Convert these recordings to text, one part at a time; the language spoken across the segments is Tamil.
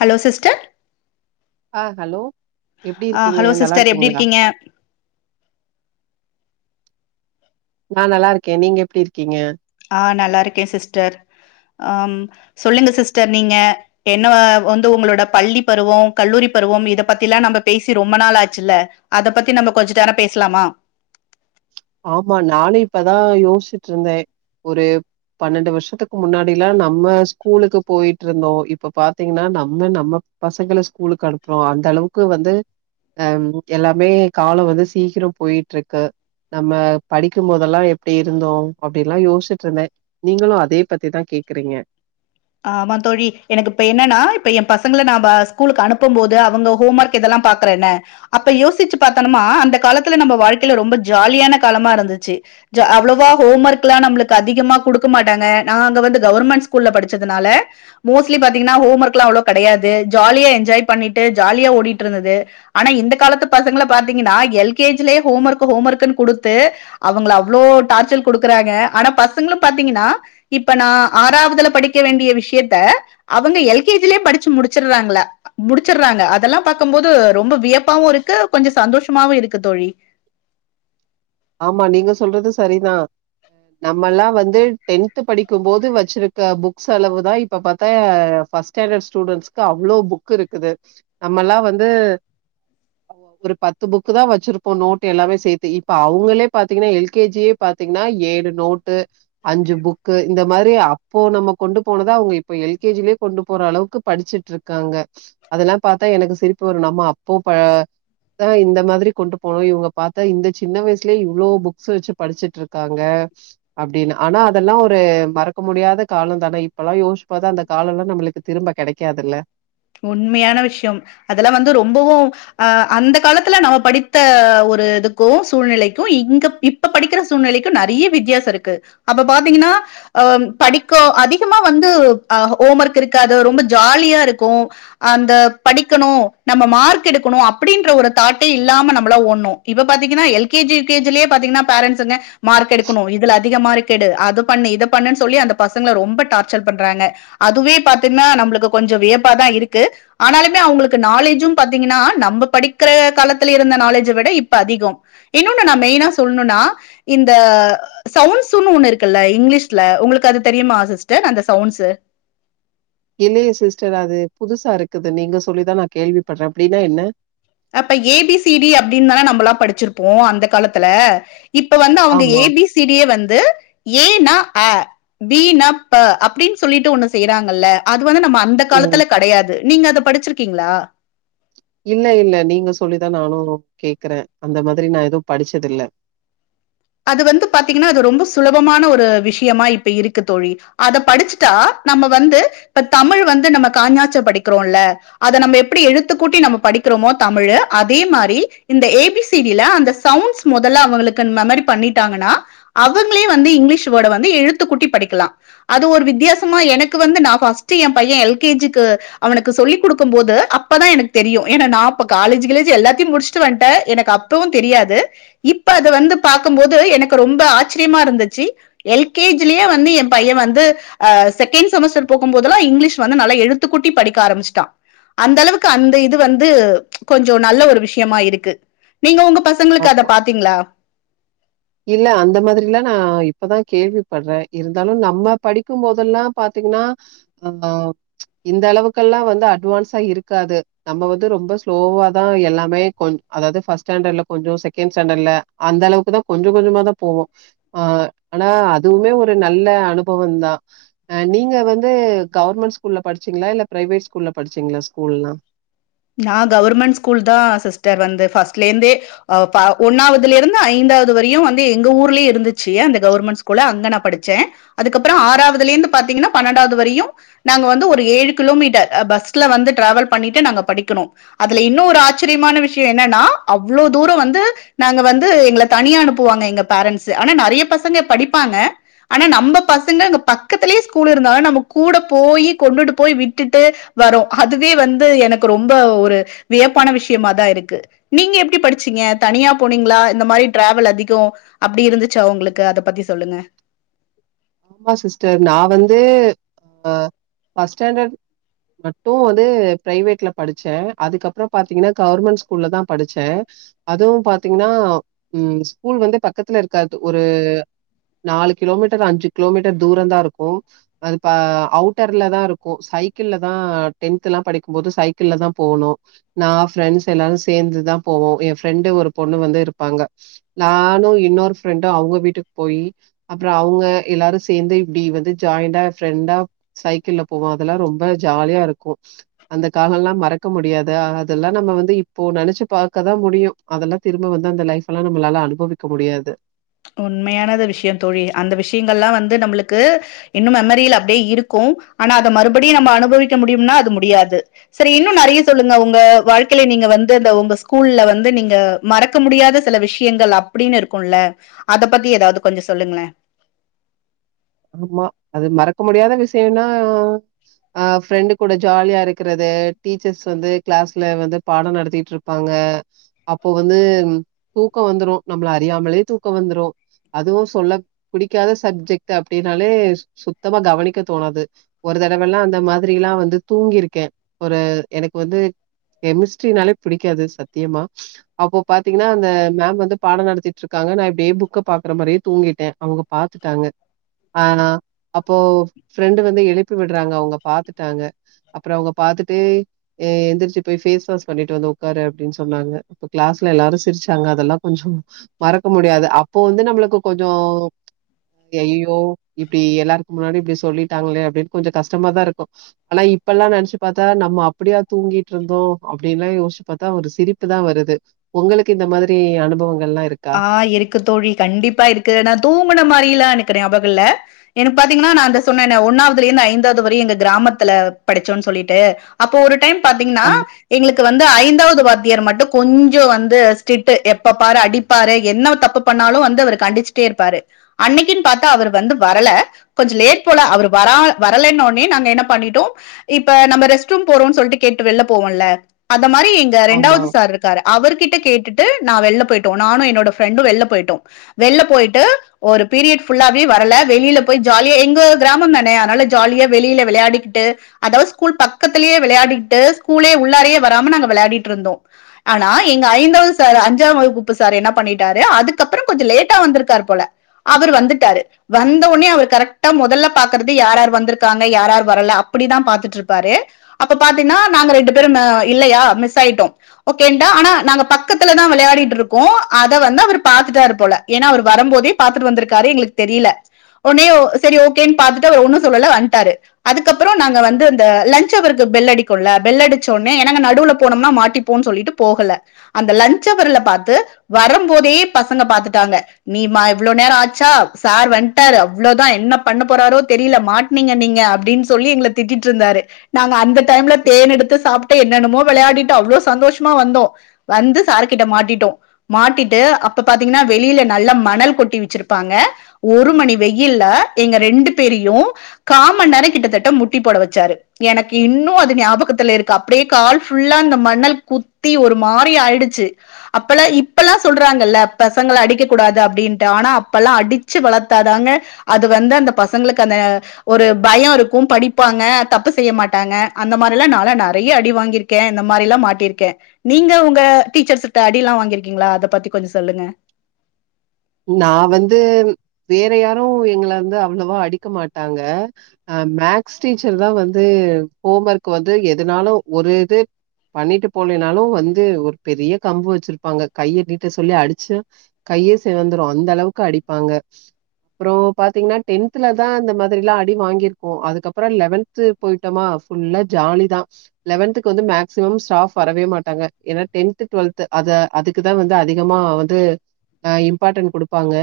ஹலோ சிஸ்டர் ஆ ஹலோ எப்டி ஆ இருக்கீங்க ஹலோ நல்லா சிஸ்டர் எப்டி இருக்கீங்களா இருக்கீங்க நா நல்லா இருக்கே நீங்க எப்டி இருக்கீங்க ஆ நல்லா இருக்கே சிஸ்டர் அம் சொல்லுங்க சிஸ்டர் நீங்க என்ன வந்து உங்களோட பள்ளி பருவம் கல்லூரி பருவம் இத பத்தில்லா நம்ம பேசி ரொம்ப நாள் ஆச்சு இல்ல அத பத்தி நம்ம கொஞ்ச நேரம் பேசலாமா ஆமா நானும் இப்பதா யோசிச்சுட்டு இருந்தே ஒரு பன்னெண்டு வருஷத்துக்கு முன்னாடில்லா நம்ம ஸ்கூலுக்கு போயிட்டு இருந்தோ இப்ப பாத்தீங்கன்னா நம்ம நம்ம பசங்கள ஸ்கூலுக்கு அனுப்புறோ அந்த அளவுக்கு வந்து அம் எல்லாமே காலம் வந்து சீக்கிரம் போயிட்டு இருக்கு நம்ம படிக்கும்போதெல்லாம் எப்டி இருந்தோ அப்டினல்லா யோசிட்டு இருந்தே நீங்களும் அதோ பத்திதா கேக்குறீங்க ஆமா தோழி எனக்கு இப்ப என்னன்னா இப்ப ஏ பசங்கள நா ஸ்கூலுக்கு அனுப்பும் போது அவங்க ஹோம் ஒர்க் இதெல்லா பாக்குற என்ன அப்ப யோசிச்சு பாத்தம்மா அந்த காலத்துல நம்ம வாழ்க்கையில ரொம்ப ஜாலியான காலமா இருந்துச்சு ஞ்ச அவ்வளவா ஹோம் ஒர்க்ல்லா நம்மளுக்கு அதிகமா குடுக்க மாட்டாங்க நாங்க வந்து கவர்மெண்ட் ஸ்கூல்ல படி ச்சதனால மோஸ்ட்லி பாத்தீங்கன்னா ஹோம் ஒர்க்ல்லா அவ்ள கெடையாது ஜாலியா என்ஜாய் பண்ணிட்டு ஜாலியா ஓடிட்டு இருந்தது ஆனா இந்த காலத்து பசங்கள பாத்தீங்கன்னா எல் கே ஜி லயே ஹோம் ஒர்க் ஹோம் ஒர்க்ன்னு குடுத்து அவங்கள அவ்வளோ டார்ச்சல் குடுக்குறாங்க ஆனா பசங்களும் பாத்தீங்கன்னா இப்ப நா ஆறாவதுல படிக் டிக்க வேண்டிய விஷயத்த அவங்க எல் கேஜிலயே படிச்சு முடிச்சுறாங்ளா முடிச்சறாங்க அதெல்லா பாக்கு போது ரொம்ப வியப்பாவு இருக்கு கொஞ்சோ சந்தோஷமாவு இருக்கு தோழி ஆமா நீங்க சொல்றது சரிதா நம்மல்லா வந்து டென்த் படிக்கும்போது வச்சிருக்க புக்ஸ் அளவு தா இப்ப பாத்தா ஃபஸ் ஸ்டாண்டர்ட் ஸ்டூடண்டட்ஸ்க்கு அவ்ளோ புக் இருக்குது நம்மல்லா வந்து ஒரு பத்து புக்கு தா வச்சிருப்போ நோட் எல்லாமே சேத்தி இப்ப அவங்களே பாத்தீங்கன்னா எல் கே ஜி யே பாத்தீங்கன்னா ஏழு நோட்டு அஞ்சு புக்கு இந்த மாரி அப்போ நம்ம கொண்டு போனத அவங்க இப்ப எல் கே ஜி லயே கொண்டு போற அளவுக்கு படிச்சு ச்சுட்ருக்காங்க அதெல்லா பாத்தா எனக்கு சிரிப்பு வரும் நம்ம அப்போ ப தா இந்த மாதிரி கொண்டு போய் இவங்க பாத்தா இந்த சின்ன வயசுலயே இவ்ளோ புக்ஸ் வச்சு படிச்சிட்டு இருக்காங்க அப்டின்னு ஆனா அதெல்லா ஒரு மறக்க முடியாத காலோ தான இப்பல்லா யோசிச்சு பாத்தா அந்த காலோல்லா நம்மளுக்கு திரும்ப கெடைக்காதுல்ல உண்மையான விஷயம் அதெல்லா வந்து ரொம்பவும் ஆ அந்த காலத்துல நம்ம படித்த ஒரு இதுக்கும் சூழ்நிலைக்கும் இங்க இப் படிக்கிற சூழ்நிலைக்கு நெறைய வித்தியாசோருக்கு அப்ப பாத்தீங்ன்னா அஹ் படிக்க அதிகமா வந்து அஹ் ஹோம் ஒர்க் இருக்காது ரொம்ப ஜாலியா இருக்கு அந்த படிக்கணு நம்ம மார்க் எடுக்குணு அப்டின்ற ஒரு தாட்டே இல்லாம நம்மளா ஓடுனோ இப்ப பாத்தீங்கன்னா L K G U K G லயே பாத்திகன்னா பேரன்ஸுங்க மார்க் எடுக்குணு இதுல அதிக மார்க் எடு அது பண்ணு இத பண்ணுன்னு சொல்லி அந்த பசங்கள ரொம்ப டார்ச்சர் பண்றாங்க அதுவே பாத்தீங்ன்னா நம்பளுக்கு கொஞ்சோ வியப்பாதா இருக்கு ஆனாலுமே அவுங்களுக்கு நாலேஜூ பாத்தீங்கன்னா நம்ப படிக்குற காலத்துல இருந்த நாலேஜ விட இப்ப அதிகோ இன்ணோன்னு நா மெய்னா சொல்ணுனா இந்த சவுண்ட்ஸுன்னு ஒண்ணு இருக்குல்ல இங்கிலீஷ்ல உங்களுக்கு அது தெரியுமா சிஸ்டர் அந்த சவுண்ட்ஸு இல்லயே சிஸ்டர் அது புதுசா இருக்குது நீங்க சொல்லிதா நா கேள்வி பட்றே அப்டின்னா என்ன அப்ப ஏபிசிடி அப்டின்தானே நம்பளா படிச்சிருப்போ அந்த காலத்துல இப்ப வந்து அவங்க ஆமா. ஏபிசிடியே வந்து ஏனா அ பீனா ப அப்டின் சொல்லிட்டு ஒண்ணு செய்றாங்கல்ல அது வந்து நம்ம அந் அந்த ஓ! காலத்துல கடையாது நீங்க அத படிச்சிர்க்கீங்ளா இல்ல இல்ல நீங்க சொல்லிதா நானு கேக்குறே அந்த மாதிரி நா எதுவு படிச்சதில்ல அது வந்து பாத்தீங்கன்னா அது ரொம்ப சுலபமான ஒரு விஷயமா இப்ப இருக்கு தோழி அத படிச்சிட்டா நம்ம வந்து இப்ப தமிழ் வந்து நம்ம காஞாசா படிக்கிறோல அத நம்ப எப்டி எழுத்துக்கூட்டி நம்ம படிக்கிறோமோ தமிழு அதே மாரி இந்த ஏ பி சி டி ல அந்த சவுண்ட்ஸ் மொதல்ல அவுங்களுக்கு அந்த மெமரி பண்ணிடாகனா அவங்களே வந்து இங்கிலீஷ் வேர்ட வந்து எழுத்துக்கூட்டி படிக்லா அது ஒரு வித்தியாசமா எனக்கு வந்து நா ஃபர்ஸ்ட் ஏ பையே எல் கே ஜி க்கு அவனுக்கு சொல்லிக் குடுக்கும் போது அப்பதா எனக்கு தெரியு ஏன்னா நா அப்ப காலேஜ் கீலேஜ் எல்லாத்தியு முடிச்சுட் வன்டே எனக்கு அப் இப்பவு தெரியாது இப்ப அது வந்து பாக்கும்போது எனக்கு ரொம்ப ஆச்சிரியமா இருந்துச்சு எல் கே ஜி லியே வந்து ஏ பையே வந்து அஹ் செகேண்ட் செமஸ்டர் போகும்போதுலா இங்கிலீஷ் வந்து நல்லா எழுத்துக்கூட்டி படிக்க ஆரம்ச்சுட்டா அந்த அளவுக்கு அந்த இது வந்து கொஞ்சோ நல்ல ஒரு விஷயமா இருக்கு நீங்க உங்க பசங்களுக்கு அத ஆமா. பாத்தீங்ளா இல்ல அந்த மாதிரிலா நா இப்பதா கேள்வி படுறே இருந்தாலு நம்ம படிக்கு போதெல்லா பாத்தீங்ன்னா அஹ் ஆஹ் இந்த அளவுக்கெல்லா வந்து அட்வான்ஸா இருக்காது நம்ம வந்து ரொம்ப ஸ்லோவாதா எல்லாமே கொ அதாவது ஃபர்ஸ்ட் ஸ்டாண்டர்ல கொஞ்சோ செகேண்ட் ஸ்டாண்டர்ல அந்தளவுக்குதா கொஞ்சோ கொஞ்சோமாதா போவோ ஆ ஆனா அதுவுமே ஒரு நல்ல அனுபவோதா நீங்க வந்து கவர்மண்ட் ஸ்கூல்ல படிச்சீங்ளா இல்ல பிரைவேட் ஸ்கூல்ல படிச்சீங்ளா ஸ்கூல்லா நா கவுர்மண்ட் ஸ்கூல்தா சிஸ்டர் வந்து ஃபஸ்ட்லேந்தே ஆ பா ஒன்னாவதுலேர்ந்து ஐந்தாவது வரையு வந்து எங்க ஊர்லியே இருந்துச்சு அந்த கவுர்மண்ட் ஸ்கூல் அங்க நா படிச்சே அதுக்கப்றோ ஆறாவதுளேந்து பாத்திக்கண்ண பண்ணன்டாவது வரையு நாங்க வந்து ஒரு ஏழு கிலோமீட்டர் பஸ்ல வந்து டிராவல் பண்ணிட்டு நாங்க படிக் க்குணு அதுல இன்னு ஒரு ஆச்சிரியமான விஷயோ என்னனா அவ்ளோ தூரோ வந்து நாங்க வந்து எங்கள தனியா அனுப்புவாங்க எங்க பேரண்ட்ஸு ஆனா நெறைய பசங்க படிப்பாங்க ஆனா நம்ப பசங்க அங்க பக்கத்துலயே ஸ்கூல் இருந்தாலு நம்ம கூட போய் கொண்டுட்டு போய் விட்டுட்டு வரு அதுவே வந்து எனக்கு ரொம்ப ஒரு வியப்பான விஷ்யமாதா இருக்கு நீங்க எப்டி படிச்சீங்க தனியா போனீங்ளா இந்த மாரி டிராவல் அதிகோ அப்டி இருந்துச்சா உங்களுக்கு அத பத்தி சொல்லுங்க ஆமா சிஸ்டர் நா வந்து ஃபஸ்ட் ஸ்டேண்டர்ட் மட்டு வந்து பிரைவேட்ல படிச்சே அதுக்கப்றோ பாத்தீங்கனா கவுர்மண்ட் ஸ்கூல்லதா படிச்சே அதுவு பாத்தீங்னா உம் ஸ்கூல் வந்து பக்கத்துல இருக்காது ஒரு நாலு கிலோமீட்டர் அஞ்சு கிலோமீட்டர் தூரோதா இருக்கு அதுப்ப அவுட்டர்லதா இருக்கு சைக்கிள்ளதா டென்த்லா படிக்கும் போது சைக்கிள்ளதா போணு நா ஃப்ரெண்ட்ஸ் எல்லாரு சேந்துதா போவோ ஏ ஃப்ரெண்டு ஒரு பொண்ணு வந்து இருப்பாங்க நானு இன்னொரு ஃப்ரெண்டு அவுங்க வீட்டுக்கு போயி அப்புறோ அவ்ங்க எல்லாரு சேந்து இப்டி வந்து ஜாயிண்டா ஃப்ரெண்டா சைக்கிள்ல போவோ அதெல்லா ரொம்ப ஜாலியா இருக்கு அந்த காலல்லா மறக்க முடியாது அதெல்லா நம்ம வந்து இப்போ நெனச்சு பாக்கதா முடியு அதெல்லா திரும்ப வந்து அந்த லைஃப்ல்லா நம்மளாலா அனுபவிக்க முடியாது உண்மையானது விஷய தோழி அந்த விஷயங்கள்லா வந்து நம்மளுக்கு இன்னு மெமரில்ல அப்டியே இருக்கு ஆனா அத மறுபடியு நம்ம அனுபவிக்க முடியும்னா அது முடியாது செரி இன்னு நெறைய சொல்லுங்க உங்க வாழ்க்கையில நீங்க வந்து அந்த உங்க ஸ்கூல்ல வந்து நீங்க மறக்க முடியாத சில விஷயங்கள் அப்டின்னு இருக்கும்ல அத பத்தி ஏதாவது கொஞ்ச சொல்லுங்களே ஆமா அது மறக்க முடியாத விஷயனா அஹ் ஃப்ரெண்டு் கூட ஜாலியா இருக்கறது டீச்சர்ஸ் வந்து கிளாஸ்ல வந்து பாட நடத்திட்டுருப் பாங்க அப்போ வந்து தூக்கோ வந்துரு நம்மள அறியாமலே தூக்கோ வந்துரு அதுவு சொல்ல புடிக்காத சப்ஜெக்ட் அப்டின்னாலே சுத்தமா கவனிக்க தோணாது ஒரு தடவல்லா அந்த மாதிரில்லா வந்து தூங்கிருக்கே ஒரு எனக்கு வந்து கெமிஸ்ட்ரினாலே பிடிக்காது சத்தியமா அப்போ பாத்தீங்கன்னா அந்த மேம் வந்து பாட நடத்திட்டுருக்காங்க நா இப்டியே புக்க பாக்குற மாரியே தூங்கிட்டே அவங்க பாத்துட்டாங்க ஆ அப்போ ஃப்ரெண்டு் வந்து எழுப்பி விடுறாங்க அவங்க பாத்துட்டாங்க அப்ற அவங்க பாத்துட்டு எந்திரிச்சு பேஸ் வாஷ் பண்ணிட்டு வந்து உடக்காரு அப்டின்னு சொன்னாங்க அப்ப கிளாஸ்ல எல்லாரு சிரிச்சாங்க அதெல்லா கொஞ்சோ மறக்க முடியாது அப்போ வந்து நம்மளுக்கு கொஞ்சோ ஐயையோ இப்டி எல்லாருக்கு முன்னாடி இப்டி சொல்லிட்டாங்களே அப்டின்னு கொஞ்ச கஷ்டமா தா இருக்கு ஆனா இப்பல்லா நெனச்சு பாத்தா நம்ம அப்டியா தூங்கிட்டுருந்தோம் அப்டின்னுல்லா யோசிச்சு பாத்தா ஒரு சிரிப்பு தா வருது உங்களுக்கு இந்த மாதிரி அனுபவங்கள்லா இருக் ஆ இருக்கு தோழி கண்டிப்பா இருக்கு ஆனா தூங்குன மாரிலா எனக்கு ஞாபக இல்ல எனக்கு பாத்தீங்கன்னா நா இந்த சொன்னனே ஒன்னாவதுல இருந்து ஐந்தாவது வரையு எங்க கிராமத்துல படிச்சோன்னு சொல்லிட்டு அப்போ ஒரு டைம் பாத்தீங்கன்னா ஆமா, எங்களுக்கு வந்து ஐந்தாவது வாத்தியார் மட்டு கொஞ்ச வந்து ஸ்ரிட்டு எப்ப பாரு அடி பாரு என்ன தப்பு பண்ணாலு வந்து அவர் கண்டிச்சுட்டே இருப்பாரு அன்னைக்குன்னு பாத்தா அவர் வந்து வரல கொஞ்ச லேட் போல அவர் வரா வரலைன்னோ நாங்க என்ன பண்ணிட்டோ இப்ப நம்ம ரெஸ்ட் ரூம் போறோம்னு சொல்லிட்டு கேட்டு வெல்ல போவோம்ல அந்த மாரி எங் ஆமா. ரெண்டாவது சார் இருக்காரு அவர்கிட்ட கேட்டுட்டு நா வெள்ள போயிட்டோ நானு என்னோட ஃபிரெண்டு வெள்ள போயிட்டோ வெள்ல போய்ட்டு ஒரு பீரியட் ஃபுல்லாவே வரல வெளியில போய் ஜாலியா எங்க கிராம தானே அதனால ஜாலியா வெளியில விளையாடிக்கிட்டு அதாவது ஸ்கூல் பக்கத்திலயே விளையாடிட்டு ஸ்கூலே உள்ளாரயே வராம நாங்க விளையாடிட்டு இருந்தோ ஆனா எங்க ஐந்தாவது சார் அஞ்சாம் வகுப்பு து சார் என்ன பண்ணிட்டாரு அதுக்கப்புறம் கொஞ்ச லேட்டா வந்திருக்கார் போல அவர் வந்துட்டாரு வந்தவுனே அவர் கரெக்டா மொதல்ல பாக்குறது யார் வந்திருக்காங்க யாரார் வரல அப்படிதா பாத்துட்டு இருப்பாரு அப்ப பாத்தீங்னா நாங்க ரெண்டு பேரும் இல்லையா மிஸ் ஆயிட்டோ ஓகேன்டா ஆனா நாங்க பக்கத்துல தா விளையாடிட்ருக் கோ அத வந்து அவரு பாத்துட்டாரு போல ஏன்னா அவர் வரும்போதே பாத்துட்டு வந்திருக்காரு எங்களுக்கு தெரில ஒன்னே சரி ஓகேன்னு பாத்துட்டு அவர் ஒண்ணு சொல்லல வந்ட்டாரு அதுக்கப்றோ நாங்க வந்து அந்த லஞ்சு அவருக்கு பெல் அடிக்குல பெல் அடிச்சோனே என நாங்க நடுவுல போனம்னா மாட்டிப்போன்னு சொல்லிட்டு போகல அந்த லஞ்சு அவர்ல பாத்து வரும்போதே பசங்க பாத்துட்டாங்க நீமா இவ்ளோ நேரம் ஆச்சா சார் வன்டாரு அவ்ளோதா என்ன பண்ண போறாரோ தெரியல மாட் நீங்க நீங்க அப்டின்னு சொல்லி எங்கள திட்டிட்டு இருந்தாரு நாங்க அந்த டைம்ல தேன் எடுத்து சாப்ட்டு என்னென்னமோ வெளையாடிட்டு அவ்ளவு சந்தோஷமா வந்தோ வந்து சார்கிட்ட மாட்டிட்டோ மாட்டிட்டு அப்ப பாத்தீங்ன்னா வெளியில நல்லா மணல் கொட்டி வச்சிருப்பாங்க ஒரு மணி வெயில்ல எங்க ரெண்டு பேரையு காமன்னேர கிட்டத்தட்ட முட்டி போட வச்சாரு எனக்கு இன்னு அது ஞாபகத்துல இருக்கு அப்படியே கால் ஃபுல்லா இந்த மணல் குத்தி ஒரு மாரி ஆயிடுச்சி அப்பலா இப் லா சொல்றாங்கல்ல பசங்கள அடிக்க கூடாது அப்டின்ட்டு ஆனா அப்பெல்லா அடிச்சு வளத்தாதாங்க அது வந்து அந்த பசங்களுக்கு அந்த ஒரு பய இருக்கு படிப்பாங்க தப்பு செய்ய மாட்டாங்க அந்த மாரிலா நாலா நெறைய அடி வாாங்கிருக் க்க இந்த மாரி எல்லா மாட்டிருக்கே நீங்க உங்க டீச்சர்ஸ்ட்ட அடில்லா வாங்கிருக்கீங்களா அத பத்தி கொஞ்ச சொல்லுங்க நா வந்து வேற யாரு எங்கள வந்து அவ்ளவா அடிக்க மாட்டாங்க அ மேக்ஸ் டீச்சர் தா வந்து ஹோம் ஒர்க் வந்து எதுனாலு ஒரு இது பண்ணிட்டு போலனாலு வந்து ஒரு பெரிய கம்பு வச்சிருப்பாங்க கைய நீட்ட சொல்லி அடிச்சு கையே செவந்துரு அந்த அளவுக்கு அடிப்பாங்க அப்புறோ பாத்தீங்கன்னா டென்த்ல தா இந்த மாதிரிலா அடி வாங்கிருகோ அதுக்கப்புற லெவன்த் து போயிட்டோமா ஃபுல்லா ஜாலி தா லெவன்துக்கு வந்து மேக்சிமம் ஸ்டாஃப் வரவே மாட்டாங்க ஏனா டென்த் டுவெல்த் அத அதுக்குதா வந்து அதிகமா வந்து ஆ இம்பார்ட்டன்ட் குடுப்பாங்க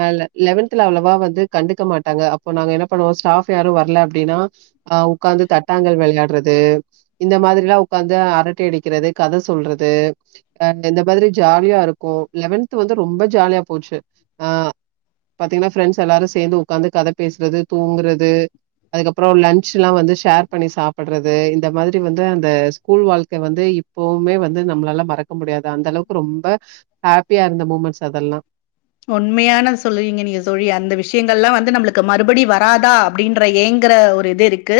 அ லெ லெவன்த்ல அவ்ளவா வந்து கண்டுக்க மாட்டாங்க அப்போ நாங்க என்ன பண்ணுவோ ஸ்டாஃப் யாரு வரல அப்டினா ஆ உக்காந்து தட்டாங்கல் விளையாடுறது இந்த மாதிரில்லா உக்காந்து அரட்ட அடிக்கிறது கத சொல்றது அ இந்த மாதிரி ஜாலியா இருக்கு லெவன்த் வந்து ரொம்ப ஜாலியா போச்சு அ பாத்தீங்கனா பிஃரெண்ட்ஸ் எல்லாரு சேந்து உக்காந்து கத பேசுறது தூங்குறது அதுக்கப்புற லன்ச் எல்லா வந்து ஷேர் பண்ணி சாப்பிடுறது இந்த மாதிரி வந்து அந்த ஸ்கூல் வாழ்க்க வந்து இப் எப்பவுமே வந்து நம்மளால மறக்க முடியாது அந்த அளவுக்கு ரொம்ப ஹாப்பியா இருந்த மூமெண்ட்ஸ் அதெல்லா உண்மையான சொல்றீங்க நீங்க தோழி அந்த விஷயங்கள் எல்லா வந்து நம்மளுக்கு மறுபடி வராதா அப்டின்ற ஏங்கற ஒரு இது இருக்கு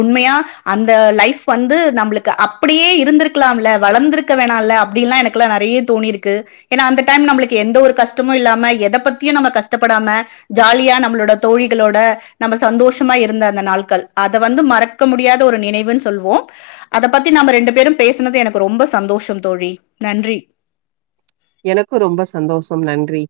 உண்மையா அந்த லைஃப் வந்து நம்பளுக்கு அப்படியே இருந்திருக்கலாம்ல வளந்திருக் க வேணால அப்டின்ல்லா எனக்கு நெறய தோணி இருக்கு ஏனா அந்த டைம் நம்பளுக்கு எந்த ஒரு கஷ்ட டமு இல்லாம எத பத்தியு நம்ம கஷ்டப்படாம ஜாலியா நம்மளோட தோழிகளோட நம்ம சந்தோஷமா இருந்த அந்த நாள்கள் அத வந்து மறக் க முடியாத ஒரு நினைவுன் சொல்வோ அத பத்தி நாம ரெண்டு பேரும் பேசினது எனக்கு ரொம்ப சந்தோஷம் தோழி நன்றி எனக்கும் ரொம்ப சந்தோஷம் நன்றி